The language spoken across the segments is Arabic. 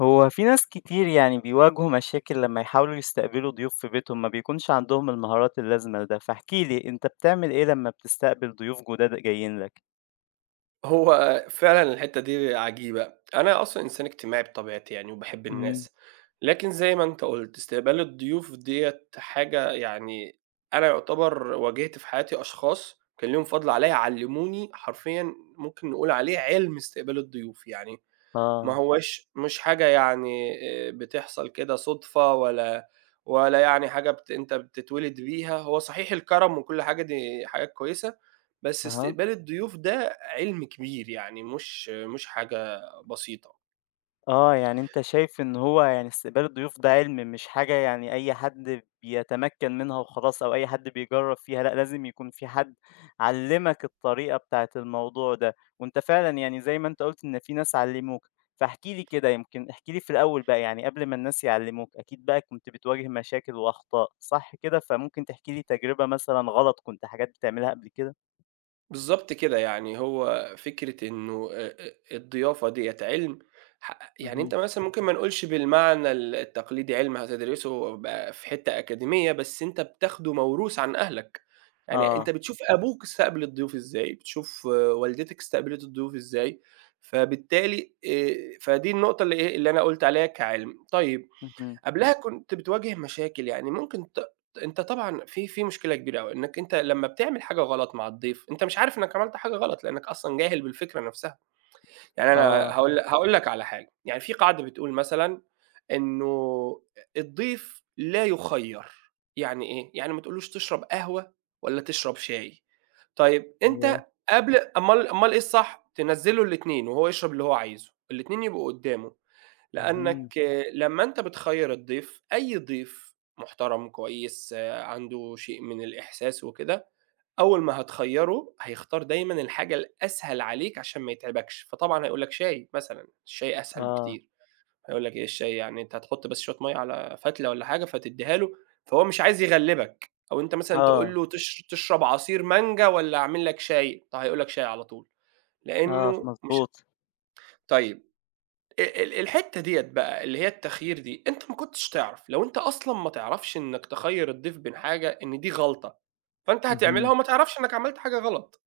هو في ناس كتير يعني بيواجهوا مشاكل لما يحاولوا يستقبلوا ضيوف في بيتهم ما بيكونش عندهم المهارات اللازمة لده فاحكي لي انت بتعمل ايه لما بتستقبل ضيوف جداد جايين لك؟ هو فعلًا الحتّة دي عجيبة. أنا أصلًا إنسان اجتماعي بطبيعتي يعني وباحب امم الناس، لكن زي ما أنت قُلت استقبال الضيوف ديّة حاجة يعني أنا يعتبر واجهت في حياتي أشخاص كان ليهم فضل عليَّ علّموني حرفيًا ممكن نقول عليه علم استقبال الضيوف، يعني ما اه هواش مش حاجة يعني بتحصل كده صُدفة ولا يعني حاجة أنت بتتولد بيها، هو صحيح الكرم وكل حاجة دي حاجات كويسة، بس اها استقبال الضيوف ده عِلم كبير يعني مش حاجة بسيطة. آه، يعني أنت شايف إن هو يعني استقبال الضيوف ده عِلْم مش حاجة يعني أي حد بيتمكّن منها وخلاص أو أي حد بيجرّب فيها، لأ لازم يكون في حد علِّمك الطريقة بتاعة الموضوع ده، وأنت فعلًا يعني زي ما أنت قُلت إن في ناس علّموك، فاحكِ لي كده يمكن احكِ لي في الأول بقى يعني قبل ما الناس يعلّموك أكيد بقى كنت بتواجه مشاكل وأخطاء صح كده؟ فممكن تحكي لي تجربة مثلًا غلط كنت حاجات بتعملها قبل كده؟ بالضبط كده، يعني هو فكرة إنه الضيافة ديّة علم يعني أنت اهم، مثلًا ممكن ما نقولش بالمعنى التقليدي علم هتدرسه بقى في حتة أكاديمية، بس أنت بتاخده موروث عن أهلك، يعني أنت آه، بتشوف أبوك استقبل الضيوف إزاي، بتشوف آه، والدتك استقبلت الضيوف إزاي، فبالتالي فدي النقطة اللي إيه، اللي أنا قُلت عليها كعلم. طيب اهم، قبلها كنت بتواجه مشاكل، يعني ممكن أنت طبعًا في مشكلة كبيرة أوي، إنك أنت لمّا بتعمل حاجة غلط مع الضيف، أنت مش عارف إنك عملت حاجة غلط، لإنك أصلًا جاهل بالفكرة نفسها. يعني أنا آه، هاقول لك على حاجة، يعني في قاعدة بتقول مثلًا إنه الضيف لا يُخيّر، يعني إيه؟ يعني ما تقولوش تشرب قهوة والّا تشرب شاي. طيب ياه! أنت قبل أمّال إيه الصح؟ تنزّل له الاتنين وهو يشرب اللي هو عايزه، الاتنين يبقوا قدّامه. اهم، لأنك لمّا أنت بتخيّر الضيف، أي ضيف محترم كويس آه، عنده شيء من الإحساس وكده، أول ما هتخيّره هيختار دايمًا الحاجة الأسهل عليك عشان ما يتعبكش، فطبعًا هيقول لك شاي مثلًا، الشاي أسهل آه، بكتير، هيقول لك إيه الشاي يعني أنت هتحط بس شوية مَيّة على فتلة والّا حاجة فتدّيها له، فهو مش عايز يغلّبك، أو أنت مثلًا تقول آه. له تشرب عصير مانجا والّا أعمل لك شاي؟ طَب هيقول لك شاي على طول، آه، لإنه مش مضبوط. طيب الحتّة ديّة بقى اللي هي التخيير دي، أنت ما كنتش تعرف، لو أنت أصلًا ما تعرفش إنّك تخيّر الضيف بين حاجة إن دي غلطة، فأنت هتعملها اهم. وما تعرفش إنّك عملت حاجة غلط.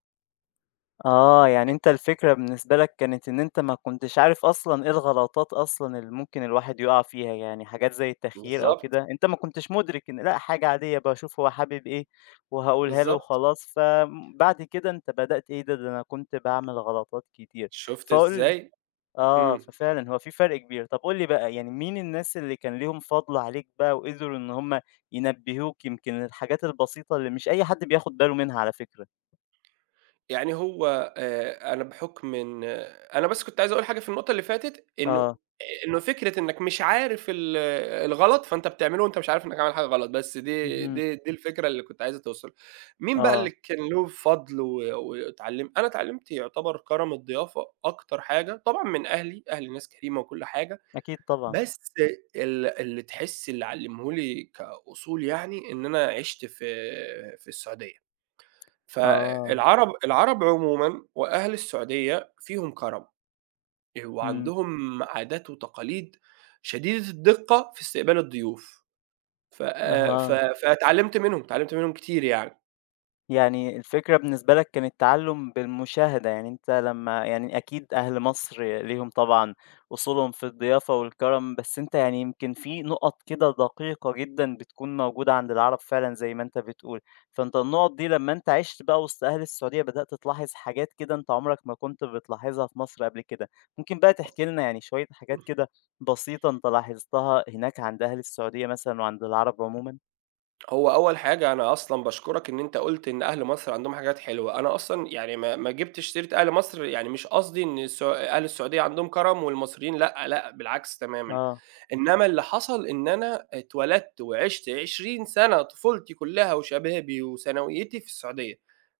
آه، يعني أنت الفكرة بالنسبة لك كانت إن أنت ما كنتش عارف أصلًا إيه الغلطات أصلًا اللي ممكن الواحد يُقع فيها، يعني حاجات زي التخيير أو بالضبط، كده، أنت ما كنتش مُدرك إن لأ، حاجة عادية باشوف هو حابب إيه وهاقولها له بالضبط. وخلاص، فبعد كده أنت بدأت إيه ده أنا كنت باعمل غلطات كتير. شُفت فقُل إزاي؟ آه، إمم. ففعلًا هو في فرق كبير. طب قُل لي بقى يعني مين الناس اللي كان ليهم فضل عليك بقى وقدروا إن هم ينبهوك يمكن للحاجات البسيطة اللي مش أي حد بياخد باله منها على فكرة؟ يعني هو أنا بحُكم إن آه، أنا بس كنت عايز أقول حاجة في النقطة اللي فاتت، إنه آه، إنه فكرة إنّك مش عارف الغلط، فأنت بتعمله وأنت مش عارف إنّك عامل حاجة غلط، بس دي اهم، دي دي الفكرة اللي كنت عايز توصل مين بقى اللي آه، كان له فضل و واتعلم أنا اتعلّمت يعتبر كَرَم الضيافة أكتر حاجة، طبعًا من أهلي، أهلي ناس كريمة وكل حاجة، أكيد طبعًا، بس اللي تحس اللي علّمه لي كأصول يعني، إن أنا عِشت في السعودية. آه، العرب عمومًا وأهل السعودية فيهم كرم، إمم، وعندهم عادات وتقاليد شديدة الدقة في استقبال الضيوف، آه، أها. فاتعلمت منهم، اتعلمت منهم كتير يعني. يعني الفكرة بالنسبة لك كان التعلُّم بالمشاهدة، يعني أنت لمّا يعني أكيد أهل مصر ليهم طبعًا أصولهم في الضيافة والكرم، بس أنت يعني يمكن في نُقَط كده دقيقة جدًا بتكون موجودة عند العرب فعلًا زي ما أنت بتقول، فأنت النُقَط دي لمّا أنت عِشت بقى وسط أهل السعودية بدأت تلاحظ حاجات كده أنت عمرك ما كنت بتلاحظها في مصر قبل كده، ممكن بقى تحكي لنا يعني شوية حاجات كده بسيطة أنت لاحظتها هناك عند أهل السعودية مثلًا وعند العرب عمومًا؟ هو أول حاجة أنا أصلًا باشكرك إن أنت قُلت إن أهل مصر عندهم حاجات حلوة، أنا أصلًا يعني ما جِبتش سيرة أهل مصر يعني مش قصدي إن أهل السعودية عندهم كرم والمصريين لأ، لأ بالعكس تمامًا، آه، إنما اللي حصل إن أنا اتولدت وعِشت 20 سَنة طفولتي كلّها وشبابي وثانويتي في السعودية،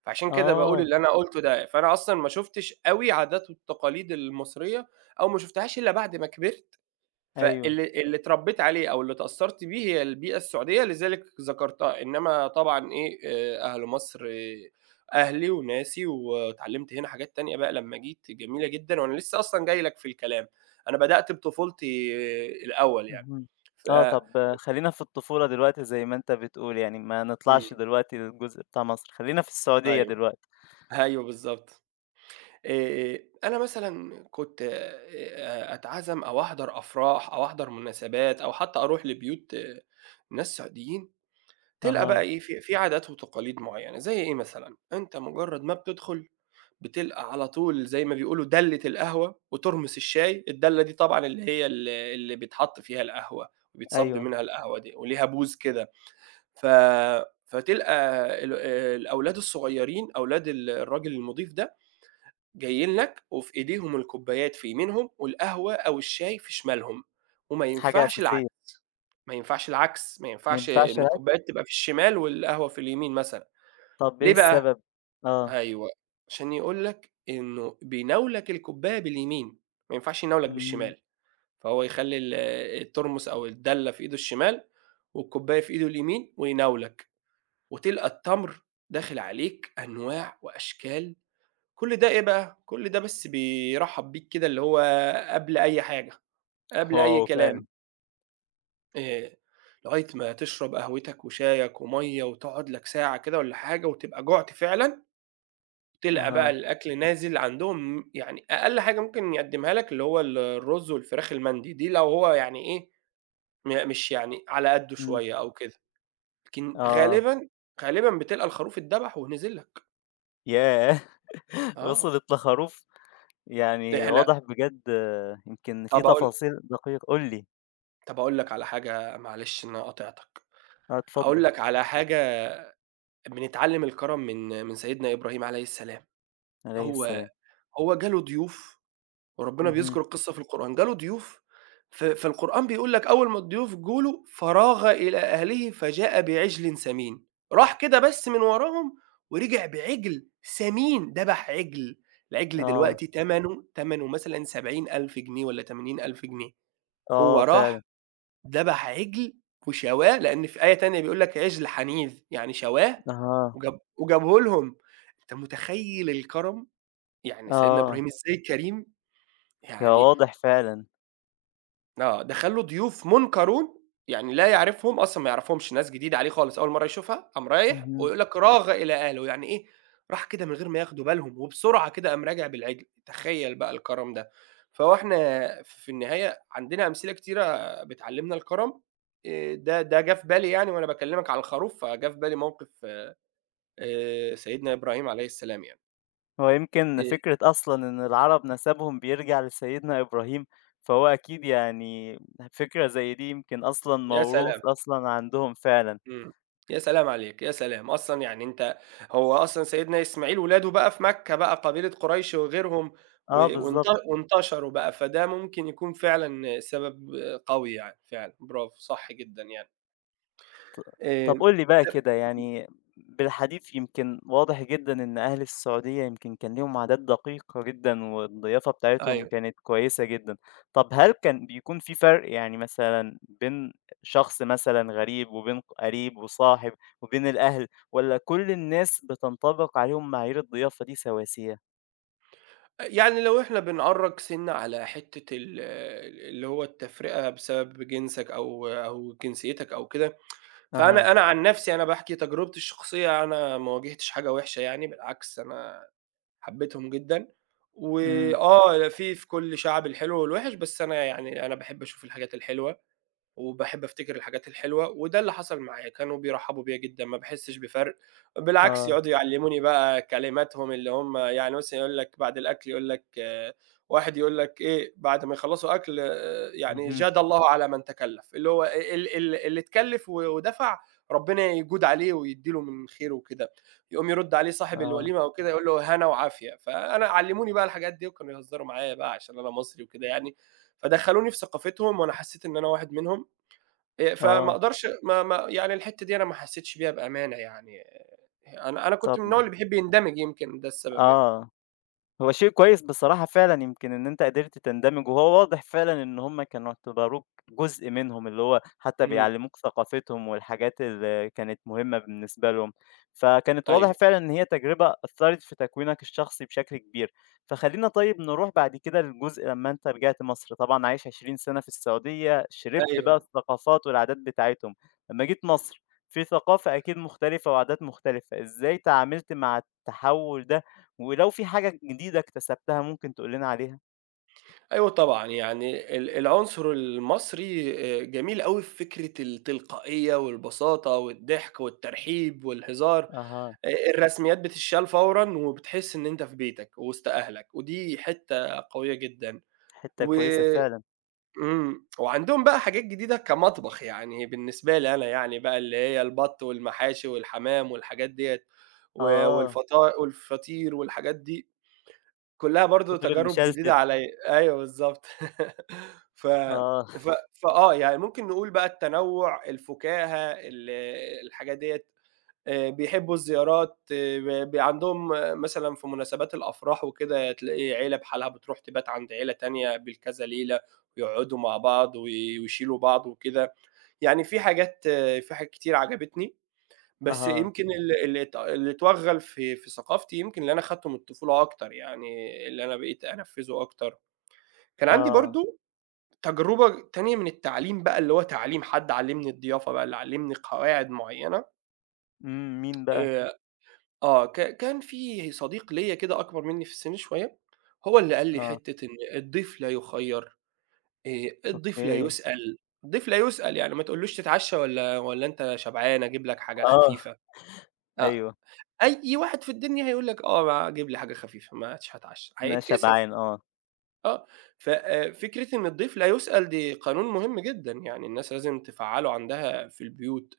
فعشان كده باقول آه، اللي أنا قُلته ده، فأنا أصلًا ما شُفتش أوي عادات والتقاليد المصرية أو ما شُفتهاش إلا بعد ما كبرت. أيوه. فاللي اتربيت عليه أو اللي اتأثّرت بيه هي البيئة السعودية، لذلك ذكرتها، إنّما طبعًا إيه، أهل مصر آه، أهلي وناسي واتعلّمت هنا حاجات تانية بقى لمّا جيت جميلة جدًا وأنا لسّه أصلًا جاي لك في الكلام، أنا بدأت بطفولتي آه، الأول يعني، اهم. ف آه، طب خلّينا في الطفولة دلوقتي زي ما أنت بتقول، يعني ما إمم، نطلعش دلوقتي للجزء بتاع مصر، خلّينا في السعودية أيوه، دلوقتي. أيوه بالضبط. آآ أنا مثلًا كنت أتعزم أو أحضر أفراح أو أحضر مناسبات أو حتى أروح لبيوت آه، ناس سعوديين، تلقى بقى أها، إيه، في عادات وتقاليد معيّنة، زي إيه مثلًا، أنت مجرّد ما بتدخل بتلقى على طول زي ما بيقولوا دَلّة القهوة وتُرمس الشاي، الدَلّة دي طبعًا اللي هي اللي بيتحط فيها القهوة وبيتصَب أيوه، منها القهوة دي وليها بوز كده، ف فتلقى الأولاد الصغيّرين، أولاد الراجل المُضيف ده، جايين لك وفي إيديهم الكوبايات في يمينهم والقهوة أو الشاي في شمالهم، وما حاجة ينفعش أساسية، العكس، ما ينفعش العكس، ما ما ينفعش ينفعش إن الأكل؟ الكوبايات تبقى في الشمال والقهوة في اليمين مثلًا. طب إيه ليه بقى؟ السبب؟ آه، أيوه، عشان يقول لك إنه بيناولك الكوباية باليمين، ما ينفعش يناولك إمم. بالشمال، فهو يخلّي الترمس أو الدَّلة في إيده الشمال، والكوباية في إيده اليمين ويناولك، وتلقى التمر داخل عليك أنواع وأشكال، كل ده إيه بقى، كل ده بس بيرحّب بيك كده اللي هو قبل أي حاجة، قبل أي واو! كلام، فعلًا. آآ، لغاية ما تشرب قهوتك وشايك ومَيّة وتقعد لك ساعة كده والّا حاجة وتبقى جُعت فعلًا تلقى بقى أها، الأكل نازل عندهم يعني أقل حاجة ممكن يقدّمها لك اللي هو الرز والفراخ المندي، دي لو هو يعني إيه، مش يعني على قدّه إمم، شوية أو كده، لكن آه، غالبًا، غالبًا بتلقى الخروف اتذبح ونزل لك، ياه! آه، وصلت لخروف! يعني إحنا واضح بجد آه، يمكن في طَب أقول تفاصيل دقيقة قُل لي. طَب أقول لك على حاجة معلش إن أنا قاطعتك، آه، اتفضل. هاقول لك على حاجة بنتعلّم الكرم من سيدنا إبراهيم عليه السلام، عليه هو السلام. هو جه له ضيوف وربنا اهم، بيذكر القصة في القرآن، جاله ضيوف فالقرآن بيقول لك أول ما الضيوف جُه له "فراغ إلى أهله فجاء بعجل سمين." راح كده بس من وراهم ورجع بعجل سمين، ذبح عجل، العجل آه، دلوقتي تمنه مثلًا 70,000 جنيه والّا 80,000 جنيه، هو آه، فعلًا. راح ذبح عجل وشواه، لأن في آية تانية بيقول لك "عجل حنيذ" يعني شواه أها، وجابه لهم، أنت متخيل الكرم؟ يعني سيدنا آه، إبراهيم إزاي كريم، يا يعني واضح فعلًا. آه، دخل له ضيوف منكرون، يعني لا يعرفهم، أصلًا ما يعرفهمش، ناس جديدة عليه خالص أول مرّة يشوفها، قام رايح اهم. ويقول لك راغ إلى أهله، يعني إيه، راح كده من غير ما ياخدوا بالهم وبسرعة كده قام راجع بالعجل، تخيّل بقى الكرم ده. فهو إحنا في النهاية عندنا أمثلة كتيرة بتعلّمنا الكرم، ده جه في بالي يعني وأنا باكلّمك على الخروف، فجه في بالي موقف سيدنا إبراهيم عليه السلام يعني. هو يمكن آآ فكرة أصلًا إن العرب نسبهم بيرجع لسيدنا إبراهيم، فهو أكيد يعني فكرة زي دي يمكن أصلًا يا موروث سلام! أصلًا عندهم فعلًا. إمم. يا سلام عليك، يا سلام! أصلًا يعني أنت هو أصلًا سيدنا إسماعيل ولاده بقى في مكة بقى قبيلة قريش وغيرهم آه وانت بالضبط. وانتشروا بقى، فده ممكن يكون فعلًا سبب قوي يعني فعلًا، برافو، صح جدًا يعني. آآ طب قُل لي بقى كده يعني بالحديث يمكن واضح جدًا إن أهل السعودية يمكن كان ليهم عادات دقيقة جدًا، والضيافة بتاعتهم أيوه. كانت كويسة جدًا. طب هل كان بيكون في فرق يعني مثلًا بين شخص مثلًا غريب، وبين قريب وصاحب، وبين الأهل، والّا كل الناس بتنطبق عليهم معايير الضيافة دي سواسية؟ يعني لو إحنا بنعرّج سِنّة على حتّة اللي هو التفرقة بسبب جنسك أو جنسيتك أو كده، أها، فأنا أنا عن نَفْسي أنا باحكي تجربتي الشخصية، أنا ما واجهتش حاجة وِحشة يعني بالعكس أنا حبيتهم جدًا، إمم، وآه في كل شعب الحلو والوِحِش، بس أنا يعني أنا باحب أشوف الحاجات الحلوة. وباحب أفتكر الحاجات الحلوة، وده اللي حصل معايا، كانوا بيرحّبوا بيّا جدًا، ما باحسّش بفرْق، بالعكس آه، يقعدوا يعلّموني بقى كلماتهم اللي هم يعني مثلًا يقول لك بعد الأكل يقول لك آه، واحد يقول لك إيه، بعد ما يخلّصوا أكل آه، يعني اهم، جَاد الله على من تكلّف، اللي هو ال ال اللي اتكلّف ودفع ربنا يجود عليه ويدّي له من خيره وكده، يقوم يرُد عليه صاحب آه، الوليمة أو كده يقول له هنا وعافية، فأنا علّموني بقى الحاجات دي وكانوا يهزّروا معايا بقى عشان أنا مصري وكده يعني، فدخّلوني في ثقافتهم وأنا حسّيت إن أنا واحد منهم. فما آه، أقدرش ما ما يعني الحتّة دي أنا ما حسّيتش بيها بأمانة يعني آه، أنا كنت طب من النوع اللي بيحب يندمج يمكن ده السبب يعني. آه. هو شيء كويس بصراحة فعلًا يمكن إن أنت قدرت تندمج، وهو واضح فعلًا إن هم كانوا اعتبروك جزء منهم، اللي هو حتى إمم، بيعلموك ثقافتهم والحاجات اللي كانت مهمة بالنسبة لهم، فكانت واضح أيوه، فعلًا إن هي تجربة أثّرت في تكوينك الشخصي بشكل كبير. فخلّينا طيب نروح بعد كده للجزء لمّا أنت رجعت مصر، طبعًا عايش 20 سنة في السعودية، شربت بقى أيوه، الثقافات والعادات بتاعتهم. لمّا جيت مصر، في ثقافة أكيد مختلفة وعادات مختلفة، إزاي تعاملت مع التحوّل ده ولو في حاجة جديدة اكتسبتها ممكن تقول لنا عليها؟ أيوه طبعًا، يعني العنصر المصري جميل أوي في فكرة التلقائية والبساطة والضحك والترحيب والهزار، أها، الرسميات بتتشال فورًا وبتحس إن أنت في بيتك وسط أهلك، ودي حتّة قوية جدًا حتّة و كويسة فعلًا. إمم، وعندهم بقى حاجات جديدة كمطبخ، يعني بالنسبة لي أنا يعني بقى اللي هي البَط والمحاشي والحمام والحاجات ديّة، آه، والفطا والفطير والحاجات دي، كلّها برضه الفطير تجارب جديدة المشلتت. عليّا، أيوه بالضبط. ف آه، ف فآه، يعني ممكن نقول بقى التنوُّع، الفُكاهة، الحاجات ديّة بيحبّوا الزيارات ب ب عندهم آه، مثلًا في مناسبات الأفراح وكده تلاقي عيلة بحالها بتروح تبات عند عيلة تانية بالكذا ليلة، ويقعدوا مع بعض ويشيلوا بعض وكده، يعني في حاجات آه، في حاجات كتير عجبتني، بس أها، يمكن ال اللي ات اللي اتوغّل في ثقافتي يمكن اللي أنا خدته من الطفولة أكتر، يعني اللي أنا بقيت أنفّذه أكتر. كان عندي آه. برضه تجربة تانية من التعليم بقى اللي هو تعليم حد علّمني الضيافة بقى، اللي علّمني قواعد معيّنة إمم، مين بقى؟ آآ آه، كان في صديق ليّا كده أكبر منّي في السِن شوية، هو اللي قال لي آه، حتّة إن الضيف لا يُخيّر، الضيف لا أوكي. يُسأل، الضيف لا يُسأل، يعني ما تقولوش تتعشّى والّا أنت شبعان أجيب لك حاجة آه، خفيفة، آه، أيوه، أي واحد في الدنيا هيقول لك آه، ما جيب لي حاجة خفيفة، ما عادش هاتعشّى، أنا هيتكسف، شبعان آه. آه، ف فكرة إن الضيف لا يُسأل دي قانون مهم جدًا، يعني الناس لازم تفعّله عندها في البيوت،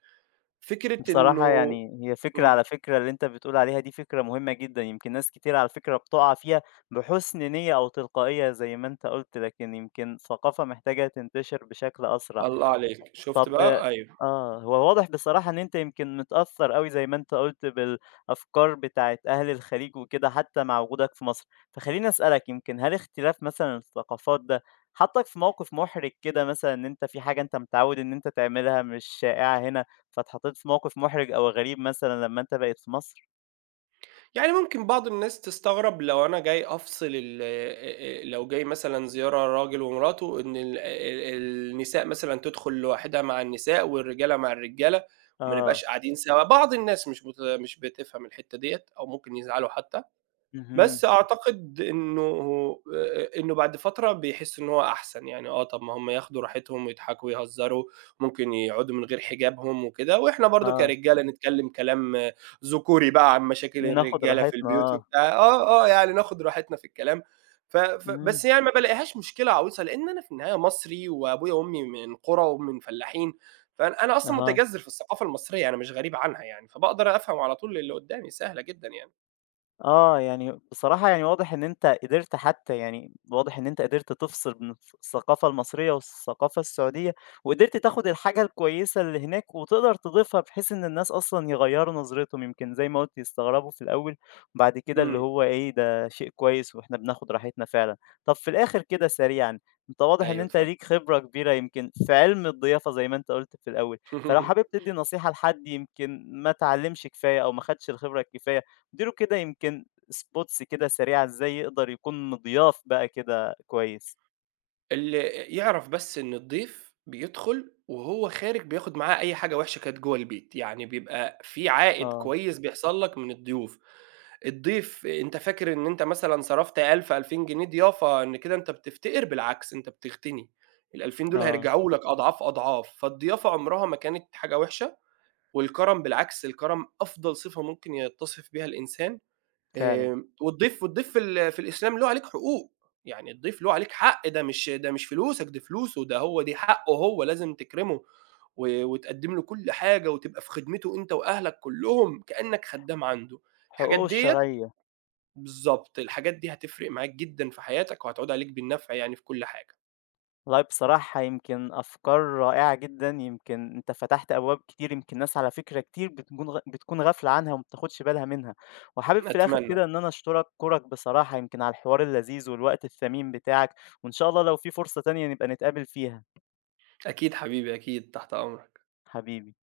فكرة بصراحة إنه يعني هي فكرة إمم، على فكرة اللي أنت بتقول عليها دي فكرة مهمة جدًا، يمكن ناس كتير على فكرة بتُقع فيها بحُسن نيّة أو تلقائية زي ما أنت قُلت، لكن يمكن ثقافة محتاجة تنتشر بشكل أسرع. الله عليك، شُفت طب بقى؟ أيوه. آه، هو واضح بصراحة إن أنت يمكن متأثّر أوي زي ما أنت قُلت بالأفكار بتاعة أهل الخليج وكده حتى مع وجودك في مصر، فخلّيني أسألك يمكن هل اختلاف مثلًا الثقافات ده حطّك في موقف مُحرِج كده مثلًا إن أنت في حاجة أنت متعوّد إن أنت تعملها مش شائعة هنا، فاتحطّيت في موقف مُحرِج أو غريب مثلًا لمّا أنت بقيت في مصر؟ يعني ممكن بعض الناس تستغرب لو أنا جاي أفصل ال لو جاي مثلًا زيارة راجل ومراته إن ال ال النساء مثلًا تدخل لوحدها مع النساء والرجالة مع الرجالة، ما نبقاش آه، قاعدين سوا، بعض الناس مش بتفهم الحتّة ديّة أو ممكن يزعلوا حتى. اهم، بس أعتقد إنه بعد فترة بيحس إن هو أحسن، يعني آه، طب ما هم ياخدوا راحتهم ويضحكوا ويهزروا، ممكن يقعدوا من غير حجابهم وكده، وإحنا برضه آه، كرجالة نتكلم كلام ذكوري بقى عن مشاكل وناخُد الرجالة في راحتنا البيوت آه، وبتاع آه، آه، يعني ناخد راحتنا في الكلام، ف ف إمم، بس يعني ما بالاقيهاش مشكلة عويصة، لإن أنا في النهاية مصري وأبويا وأمي من قرى ومن فلاحين، فأنا أصلًا أها. متجذر في الثقافة المصرية، أنا مش غريب عنها يعني، فباقدر أفهم على طول اللي قدامي، سهلة جدًا يعني. آه، يعني بصراحة يعني واضح إن أنت قدرت حتى يعني واضح إن أنت قدرت تفصل بين الثقافة المصرية والثقافة السعودية، وقدرت تاخد الحاجة الكويسة اللي هناك وتقدر تضيفها بحيث إن الناس أصلًا يغيّروا نظرتهم، يمكن زي ما قُلت يستغربوا في الأول، وبعد كده إمم، اللي هو إيه ده شيء كويس وإحنا بناخد راحتنا فعلًا. طب في الآخر كده سريعًا، أنت واضح إن أيوه أنت اتفضل. ليك خبرة كبيرة يمكن في علم الضيافة زي ما أنت قُلت في الأول، فلو حابب تدّي نصيحة لحد يمكن ما اتعلمش كفاية أو ما خدش الخبرة الكفاية ادّي له كده يمكن spots كده سريعة إزاي يقدر يكون مضياف بقى كده كويس. اللي يعرف بس إن الضيف بيدخل وهو خارج بياخد معاه أي حاجة وحشة كانت جوه البيت، يعني بيبقى في عائد آه، كويس بيحصل لك من الضيوف، الضيف أنت فاكر إن أنت مثلًا صرفت 1000، 2000 جنيه ضيافة إن كده أنت بتفتقر، بالعكس أنت بتغتني، ال2000 دول آه، هيرجعوا لك أضعاف، أضعاف، فالضيافة عمرها ما كانت حاجة وحشة، والكرم بالعكس الكرم أفضل صفة ممكن يتصف بيها الإنسان. فعلًا. آمم، والضيف في الإسلام له عليك حقوق، يعني الضيف له عليك حق، ده مش فلوسك، دي فلوسه، ده هو دي حقه هو، لازم تكرمه وتقدّم له كل حاجة وتبقى في خدمته أنت وأهلك كلّهم كأنك خدّام عنده، الحاجات حقوقه ديّة الشرعية، بالضبط، الحاجات دي هتفرق معاك جدًا في حياتك وهتعود عليك بالنفع يعني في كل حاجة، والله بصراحة يمكن أفكار رائعة جدًا، يمكن أنت فتحت أبواب كتير، يمكن ناس على فكرة كتير بتكون بتكون غافلة عنها وما بتاخدش بالها منها. وحابب في الآخر أتمنى. كده إن أنا أشكرك بصراحة يمكن على الحوار اللذيذ والوقت الثمين بتاعك، وإن شاء الله لو في فرصة تانية نبقى نتقابل فيها، أكيد حبيبي، أكيد، تحت أمرك. حبيبي.